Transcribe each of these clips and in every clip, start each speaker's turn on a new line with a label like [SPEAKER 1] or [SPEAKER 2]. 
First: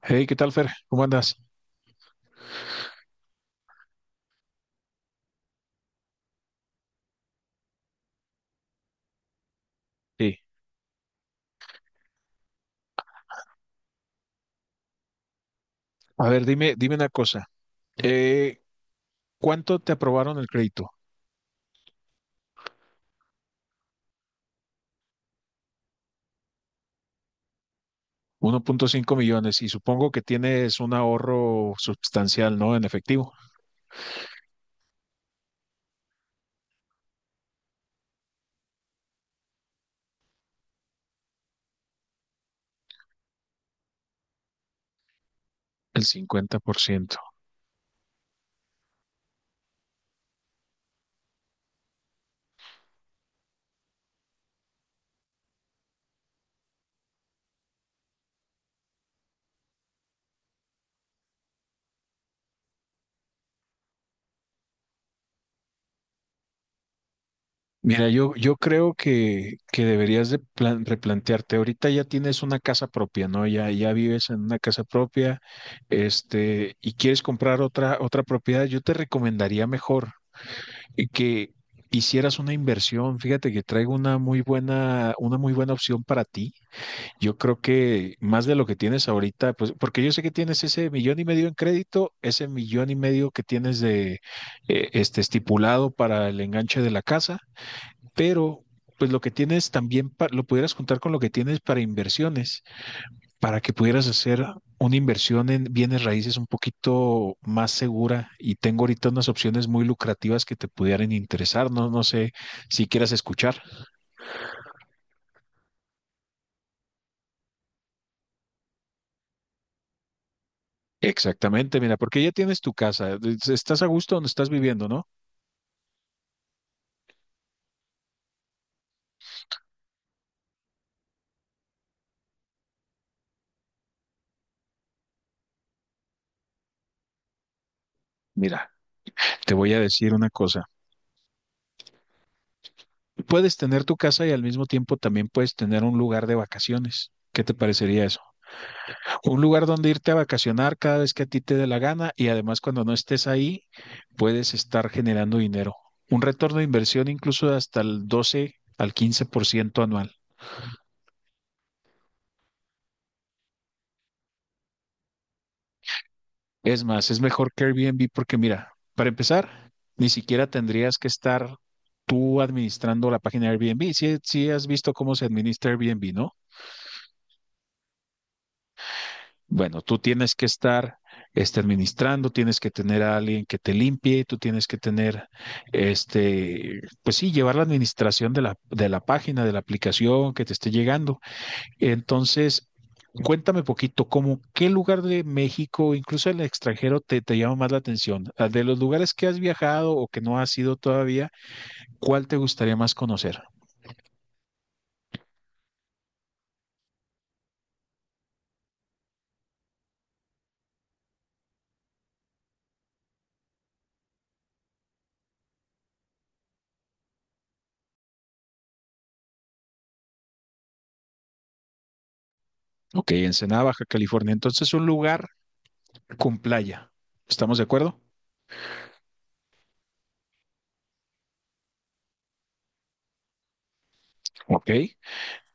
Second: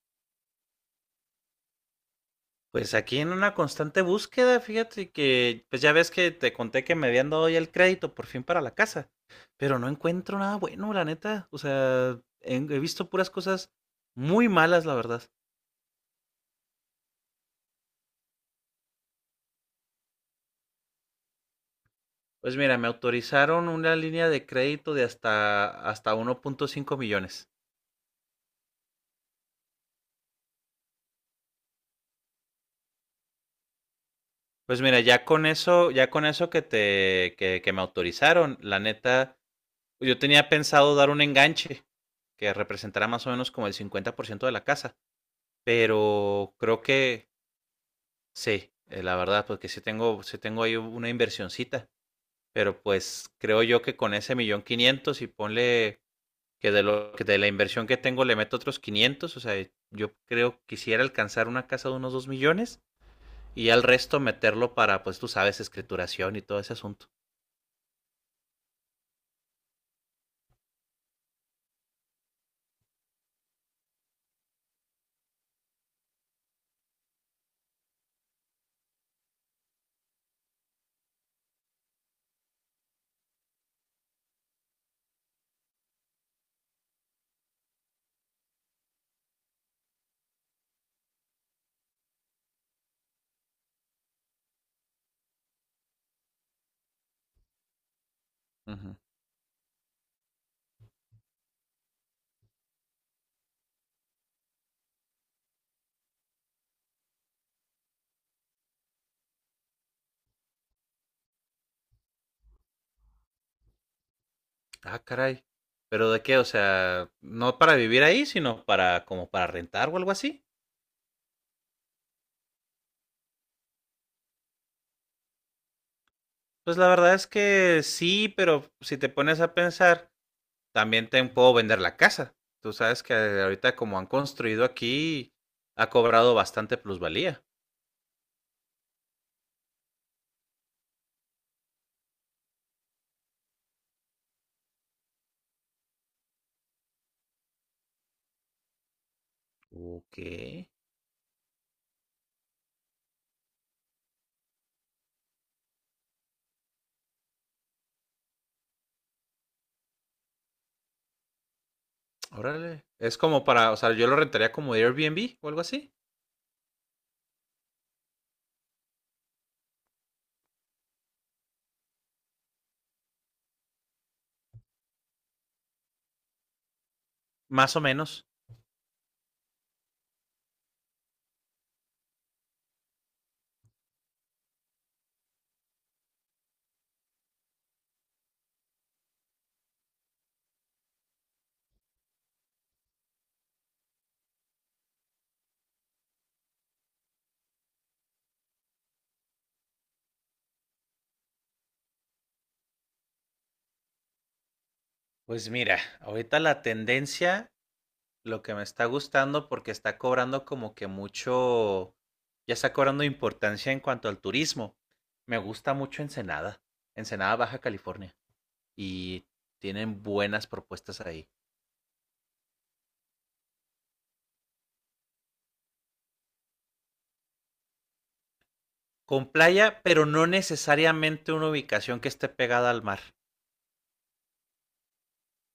[SPEAKER 1] Hey, ¿qué tal, Fer? ¿Cómo andas?
[SPEAKER 2] Pues aquí en una constante búsqueda, fíjate que, pues ya ves que te conté que me habían dado ya el crédito por fin para la casa, pero no
[SPEAKER 1] Sí.
[SPEAKER 2] encuentro nada bueno, la neta. O sea, he visto puras cosas muy malas, la verdad.
[SPEAKER 1] A ver, dime una cosa. Eh, ¿cuánto te aprobaron el crédito?
[SPEAKER 2] Pues mira, me autorizaron una línea de crédito de hasta 1.5 millones.
[SPEAKER 1] 1.5 millones y supongo que tienes un ahorro sustancial, ¿no? En efectivo,
[SPEAKER 2] Pues mira, ya con eso que me autorizaron, la neta, yo tenía pensado dar un enganche que representará más o menos como el 50% de la casa,
[SPEAKER 1] el
[SPEAKER 2] pero creo
[SPEAKER 1] 50%.
[SPEAKER 2] que. Sí, la verdad, porque sí tengo ahí una inversioncita, pero pues creo yo que con ese millón quinientos y ponle que de la inversión que tengo le meto otros 500, o sea, yo creo que quisiera alcanzar una casa de unos 2 millones y al resto meterlo para, pues tú sabes, escrituración y todo ese asunto.
[SPEAKER 1] Mira, yo creo que deberías de replantearte. Ahorita ya tienes una casa propia, ¿no? Ya vives en una casa propia, y quieres comprar otra propiedad. Yo te recomendaría mejor. Que hicieras una inversión. Fíjate que traigo una muy buena opción para ti. Yo creo que más de lo que tienes ahorita, pues, porque yo sé que tienes ese 1.5 millones en crédito, ese 1.5 millones que tienes de estipulado para el enganche de la casa, pero
[SPEAKER 2] Uh -huh.
[SPEAKER 1] pues lo que tienes también lo pudieras juntar con lo que tienes para inversiones para que pudieras hacer una inversión en bienes raíces un poquito más segura y tengo ahorita unas opciones muy lucrativas que te pudieran interesar, no sé si quieras escuchar.
[SPEAKER 2] Ah, caray. ¿Pero de qué? O sea, no para vivir ahí, sino para como para rentar o algo así.
[SPEAKER 1] Exactamente, mira, porque ya tienes tu casa, estás a gusto donde estás viviendo, ¿no?
[SPEAKER 2] Pues la verdad es que sí, pero si te pones a pensar, también te puedo vender la casa. Tú sabes que ahorita como han construido aquí, ha cobrado bastante plusvalía.
[SPEAKER 1] Mira, te voy a decir una cosa. Puedes tener tu casa y al mismo tiempo también puedes tener un lugar de vacaciones. ¿Qué te parecería eso? Un lugar donde irte a
[SPEAKER 2] Ok,
[SPEAKER 1] vacacionar cada vez que a ti te dé la gana y además cuando no estés ahí puedes estar generando dinero. Un retorno de inversión incluso de hasta el 12 al 15% anual.
[SPEAKER 2] órale. Es como para, o sea, yo lo rentaría como Airbnb o algo así,
[SPEAKER 1] Es más, es mejor que Airbnb porque mira, para empezar, ni siquiera tendrías que estar tú administrando la página de Airbnb. Si, has visto cómo se administra Airbnb, ¿no?
[SPEAKER 2] más o menos.
[SPEAKER 1] Bueno, tú tienes que estar administrando, tienes que tener a alguien que te limpie, tú tienes que tener, pues sí, llevar la administración de la página, de la aplicación que te esté llegando. Entonces, cuéntame poquito, ¿cómo qué lugar de México, incluso el extranjero, te llama más la atención? De los lugares que has viajado o que no has ido todavía, ¿cuál te gustaría más conocer?
[SPEAKER 2] Pues mira, ahorita la tendencia, lo que me está gustando porque está cobrando como que mucho, ya está cobrando importancia en cuanto al turismo. Me gusta mucho Ensenada, Ensenada Baja California, y tienen buenas propuestas ahí.
[SPEAKER 1] Ok, Ensenada, Baja California. Entonces, un lugar con playa. ¿Estamos de acuerdo?
[SPEAKER 2] Con playa, pero no necesariamente una ubicación que esté pegada al mar.
[SPEAKER 1] Ok.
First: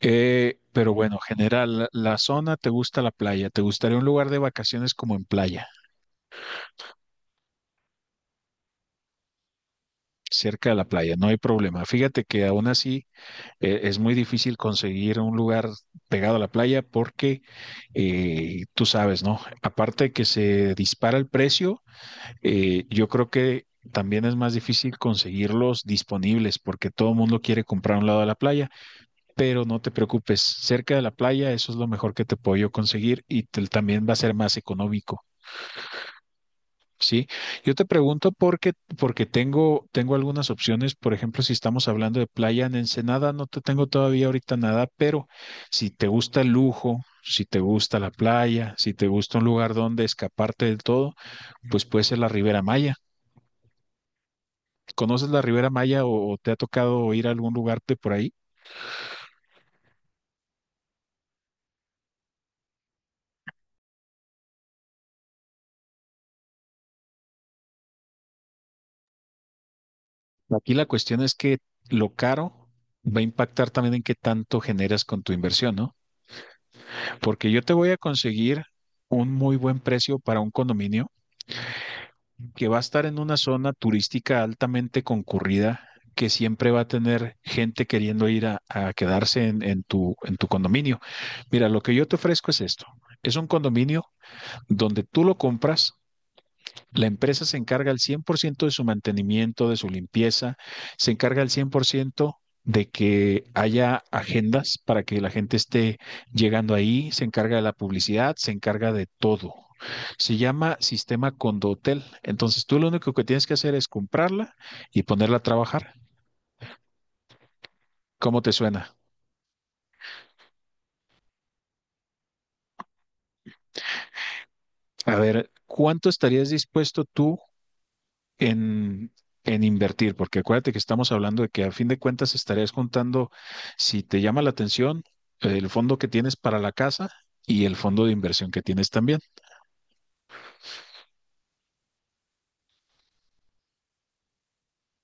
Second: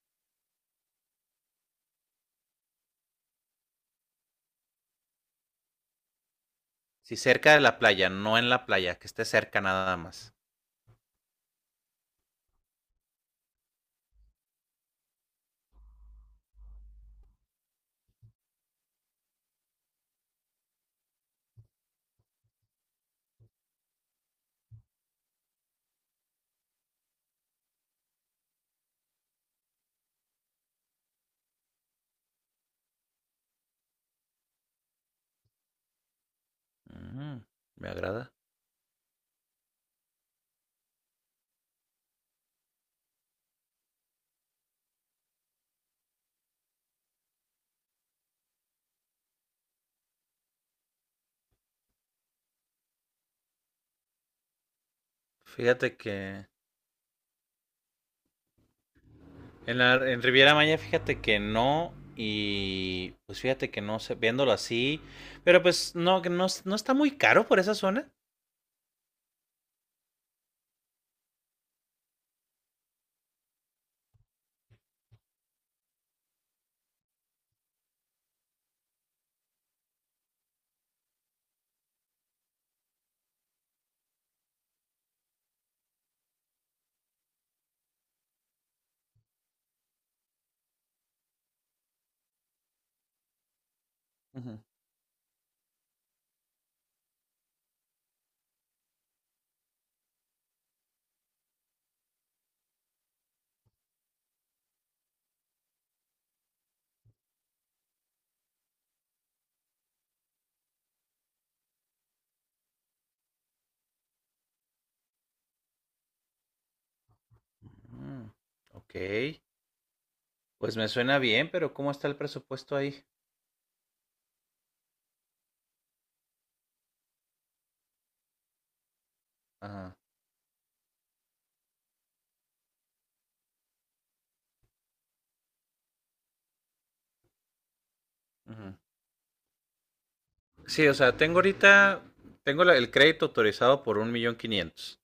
[SPEAKER 1] Pero bueno, general, la zona, ¿te gusta la playa? ¿Te gustaría un lugar de vacaciones como en playa,
[SPEAKER 2] Sí, cerca de la playa, no en la playa, que esté cerca nada más.
[SPEAKER 1] cerca de la playa? No hay problema. Fíjate que aún así es muy difícil conseguir un lugar pegado a la playa porque tú sabes, ¿no? Aparte de que se dispara el precio, yo creo que también es más difícil conseguirlos disponibles porque todo el mundo quiere comprar a un lado de la playa, pero no te preocupes, cerca de la playa eso es lo mejor que te puedo yo conseguir y también va a ser más económico. Sí,
[SPEAKER 2] Mm,
[SPEAKER 1] yo te
[SPEAKER 2] me
[SPEAKER 1] pregunto
[SPEAKER 2] agrada.
[SPEAKER 1] porque tengo algunas opciones. Por ejemplo, si estamos hablando de playa en Ensenada, no te tengo todavía ahorita nada, pero si te gusta el lujo, si te gusta la playa, si te gusta un lugar donde escaparte del todo, pues puede ser la Ribera Maya. ¿Conoces la Ribera
[SPEAKER 2] Fíjate
[SPEAKER 1] Maya o
[SPEAKER 2] que
[SPEAKER 1] te ha tocado ir a algún lugar de por ahí?
[SPEAKER 2] en Riviera Maya, fíjate que no. Y pues fíjate que no sé, viéndolo así. Pero pues no, que no, no está muy caro por esa zona.
[SPEAKER 1] Aquí la cuestión es que lo caro va a impactar también en qué tanto generas con tu inversión, ¿no? Porque yo te voy a conseguir un muy buen precio para un condominio que va a estar en una zona turística altamente concurrida, que siempre va a tener gente queriendo ir a quedarse en tu condominio. Mira, lo que yo te ofrezco es esto. Es un condominio
[SPEAKER 2] Ujú.
[SPEAKER 1] donde tú lo compras. La empresa se encarga al 100% de su mantenimiento, de su limpieza, se encarga al 100% de que haya agendas para que la gente esté llegando ahí, se encarga de la publicidad, se encarga de todo. Se llama sistema Condotel. Entonces tú lo único que tienes que hacer es comprarla y ponerla a trabajar.
[SPEAKER 2] Mm,
[SPEAKER 1] ¿Cómo te suena?
[SPEAKER 2] ok. Pues me suena bien, pero ¿cómo está el presupuesto ahí?
[SPEAKER 1] A ver, ¿cuánto estarías dispuesto tú en, en
[SPEAKER 2] Ajá.
[SPEAKER 1] invertir, porque acuérdate que estamos hablando de que a fin de cuentas estarías contando, si te llama la atención, el fondo que tienes para la casa y el fondo de inversión que
[SPEAKER 2] Ujú.
[SPEAKER 1] tienes también.
[SPEAKER 2] Sí, o sea, tengo ahorita, tengo el crédito autorizado por un millón quinientos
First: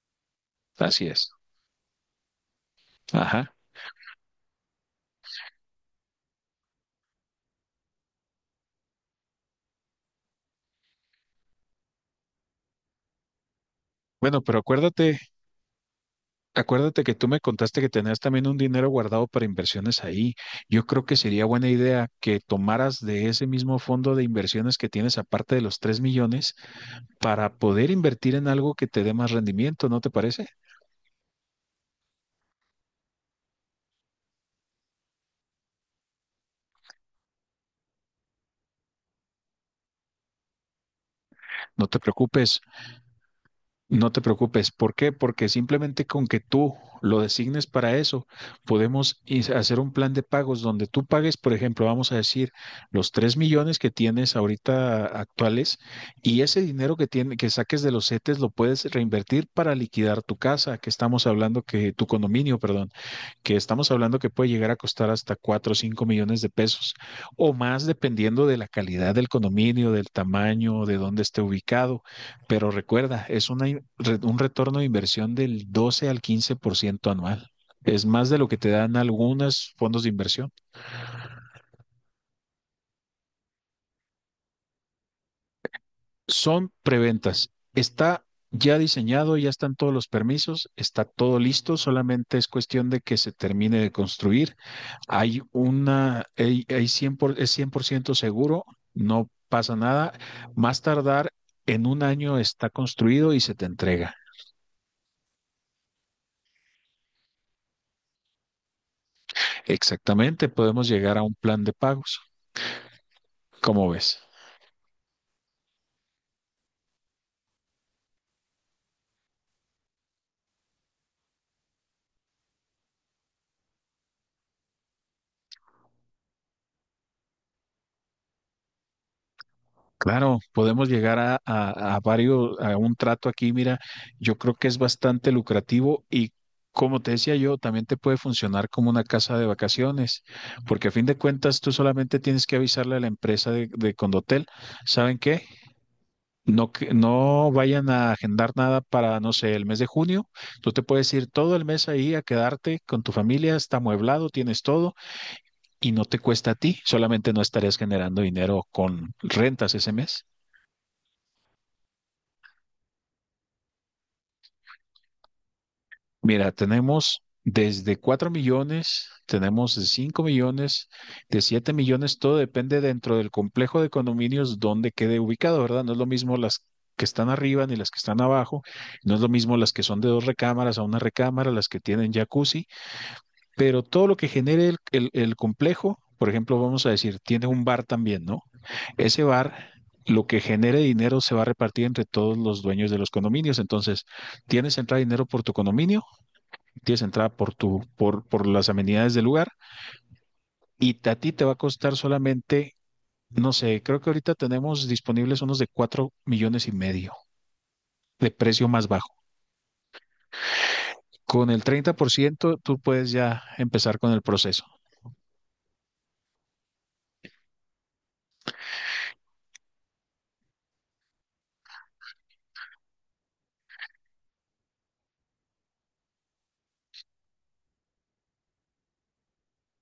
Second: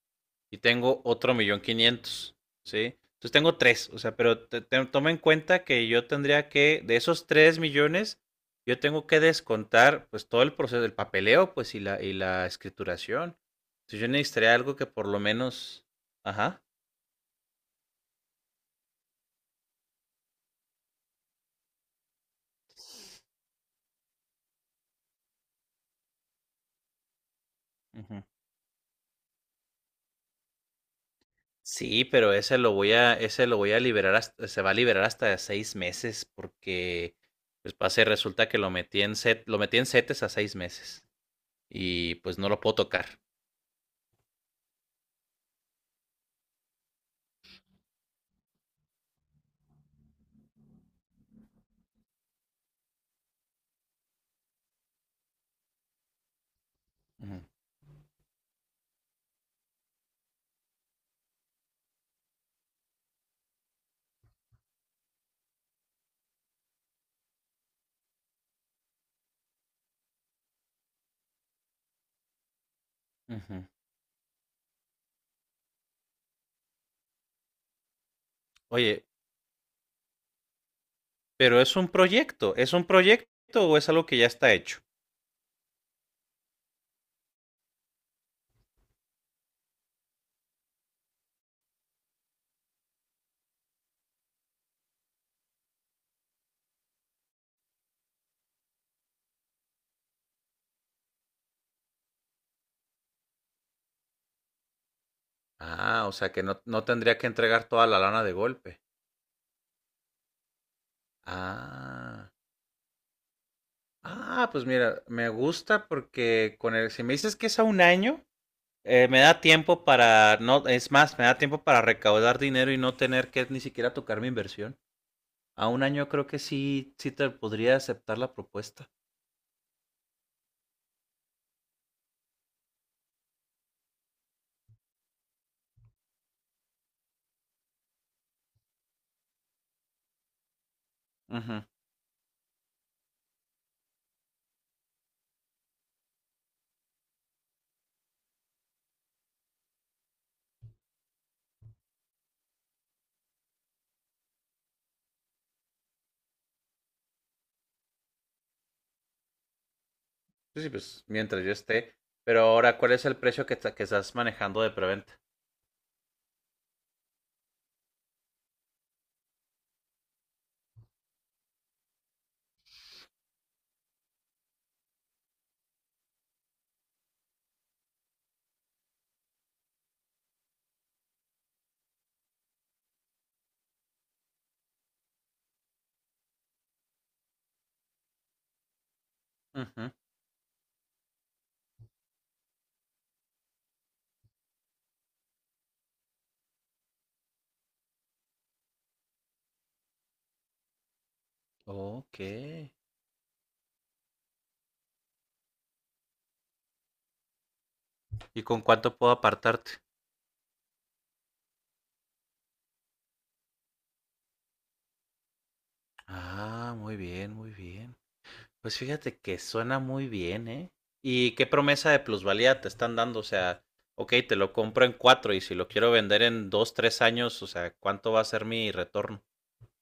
[SPEAKER 2] y tengo
[SPEAKER 1] Así es.
[SPEAKER 2] otro millón quinientos, ¿sí? Entonces
[SPEAKER 1] Ajá.
[SPEAKER 2] tengo tres, o sea, pero toma en cuenta que yo tendría que, de esos 3 millones, yo tengo que descontar pues todo el proceso del papeleo, pues y la escrituración. Entonces yo
[SPEAKER 1] Bueno,
[SPEAKER 2] necesitaría
[SPEAKER 1] pero
[SPEAKER 2] algo que por lo menos, ajá.
[SPEAKER 1] acuérdate que tú me contaste que tenías también un dinero guardado para inversiones ahí. Yo creo que sería buena idea que tomaras de ese mismo fondo de inversiones que tienes, aparte de los 3 millones, para poder invertir en algo que te dé más rendimiento, ¿no te parece?
[SPEAKER 2] Sí, pero ese lo voy a, ese lo voy a liberar hasta- se va a liberar hasta 6 meses, porque pues resulta que lo metí en setes a 6 meses.
[SPEAKER 1] No te
[SPEAKER 2] Y pues no lo
[SPEAKER 1] preocupes.
[SPEAKER 2] puedo tocar.
[SPEAKER 1] No te preocupes. ¿Por qué? Porque simplemente con que tú lo designes para eso, podemos hacer un plan de pagos donde tú pagues, por ejemplo, vamos a decir, los 3 millones que tienes ahorita actuales y ese dinero que tiene,
[SPEAKER 2] Ujú,
[SPEAKER 1] que saques de los CETES lo puedes reinvertir para liquidar tu casa, que estamos hablando que tu condominio, perdón, que estamos hablando que puede llegar a costar hasta 4 o 5 millones de pesos o más dependiendo de la calidad del condominio, del tamaño, de dónde esté ubicado. Pero recuerda, es
[SPEAKER 2] ujú.
[SPEAKER 1] un retorno de inversión del 12 al 15% anual. Es más de lo que te dan
[SPEAKER 2] Oye,
[SPEAKER 1] algunos fondos de inversión.
[SPEAKER 2] pero ¿es un proyecto o es algo que ya está hecho?
[SPEAKER 1] Son preventas. Está ya diseñado, ya están todos los permisos, está todo listo, solamente es cuestión de que se termine de construir. Hay una, hay 100 por- es 100% seguro, no pasa nada. Más tardar en un año está construido y se te entrega.
[SPEAKER 2] Ah, o sea que no, no tendría que entregar toda la lana de golpe.
[SPEAKER 1] Exactamente, podemos llegar a un plan de pagos.
[SPEAKER 2] Ah.
[SPEAKER 1] ¿Cómo ves?
[SPEAKER 2] Ah, pues mira, me gusta porque con el, si me dices que es a un año, eh, me da tiempo para, no, es más, me da tiempo para recaudar dinero y no tener que ni siquiera tocar mi inversión. A un año creo que sí, sí te podría aceptar la propuesta.
[SPEAKER 1] Claro, podemos llegar a un trato aquí. Mira, yo creo que es bastante lucrativo y como te decía yo, también te puede funcionar como una casa de vacaciones, porque a fin de cuentas
[SPEAKER 2] Ujú.
[SPEAKER 1] tú solamente tienes que avisarle a la empresa de Condotel. ¿Saben qué? No, no vayan a agendar nada para, no sé, el mes de junio. Tú te puedes ir todo el mes ahí a quedarte con tu familia, está amueblado, tienes todo y no te cuesta a ti, solamente no estarías generando dinero con rentas ese mes.
[SPEAKER 2] Sí, sí, pues mientras yo esté. Pero ahora, ¿cuál es el precio que, ta- que estás manejando de preventa?
[SPEAKER 1] Mira, tenemos desde 4 millones, tenemos de 5 millones, de 7 millones, todo depende dentro del complejo de condominios donde quede ubicado, ¿verdad? No es lo mismo las que están arriba ni las que están abajo, no es lo mismo las que son de 2 recámaras a una recámara, las que tienen jacuzzi, pero todo lo que genere el complejo, por ejemplo, vamos a decir, tiene un bar también, ¿no? Ese bar...
[SPEAKER 2] Ujú.
[SPEAKER 1] Lo que genere dinero se va a repartir entre todos los dueños de los condominios. Entonces, tienes entrada de dinero por tu condominio, tienes entrada por las amenidades del lugar y a ti te va a costar
[SPEAKER 2] Ok.
[SPEAKER 1] solamente, no sé, creo que ahorita tenemos disponibles unos de 4.5 millones de
[SPEAKER 2] ¿Y con
[SPEAKER 1] precio más
[SPEAKER 2] cuánto
[SPEAKER 1] bajo.
[SPEAKER 2] puedo apartarte?
[SPEAKER 1] Con el 30% tú puedes ya empezar con el proceso.
[SPEAKER 2] Ah, muy bien, muy bien. Pues fíjate que suena muy bien, ¿eh? ¿Y qué promesa de plusvalía te están dando? O sea, ok, te lo compro en cuatro y si lo quiero vender en dos, tres años, o sea, ¿cuánto va a ser mi retorno?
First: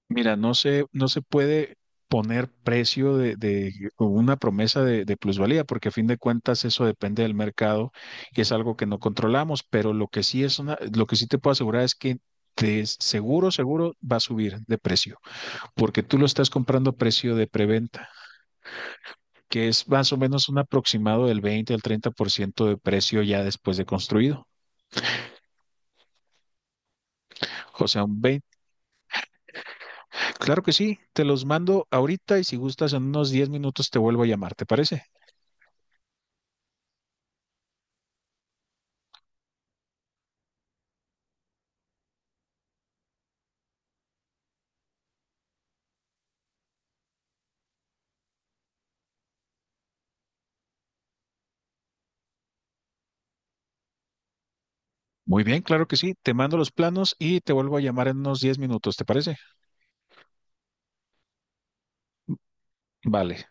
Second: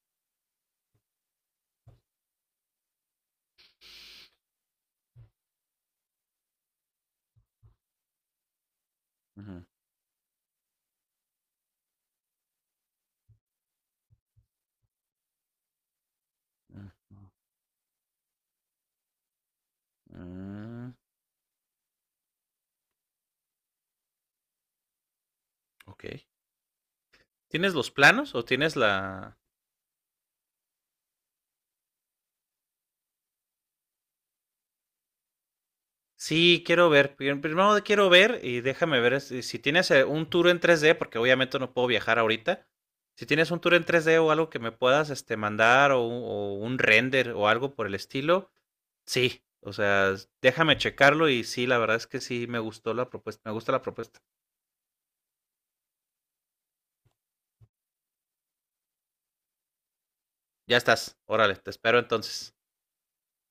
[SPEAKER 1] Mira, no se puede poner precio de o una promesa de plusvalía, porque a fin de cuentas eso depende del mercado y es algo que no controlamos,
[SPEAKER 2] Ujú,
[SPEAKER 1] pero lo que sí te puedo asegurar es que de seguro, seguro va a subir de precio. Porque tú lo estás comprando a
[SPEAKER 2] ujú.
[SPEAKER 1] precio de preventa, que es más o menos un
[SPEAKER 2] Mm,
[SPEAKER 1] aproximado del 20 al 30% de precio ya después de construido.
[SPEAKER 2] ok. ¿Tienes
[SPEAKER 1] O
[SPEAKER 2] los
[SPEAKER 1] sea, un
[SPEAKER 2] planos o
[SPEAKER 1] 20.
[SPEAKER 2] tienes la...?
[SPEAKER 1] Claro que sí, te los mando ahorita y si gustas en unos 10 minutos te vuelvo a llamar, ¿te parece?
[SPEAKER 2] Sí, quiero ver. Primero quiero ver y déjame ver si tienes un tour en 3D, porque obviamente no puedo viajar ahorita. Si tienes un tour en 3D o algo que me puedas este, mandar o un render o algo por el estilo, sí, o sea, déjame checarlo y sí, la verdad es que sí me gustó la propuesta, me gusta la propuesta.
[SPEAKER 1] Muy bien, claro que sí, te mando los planos y te vuelvo a llamar en unos 10 minutos, ¿te parece?
[SPEAKER 2] Ya estás, órale, te espero entonces.
[SPEAKER 1] Vale,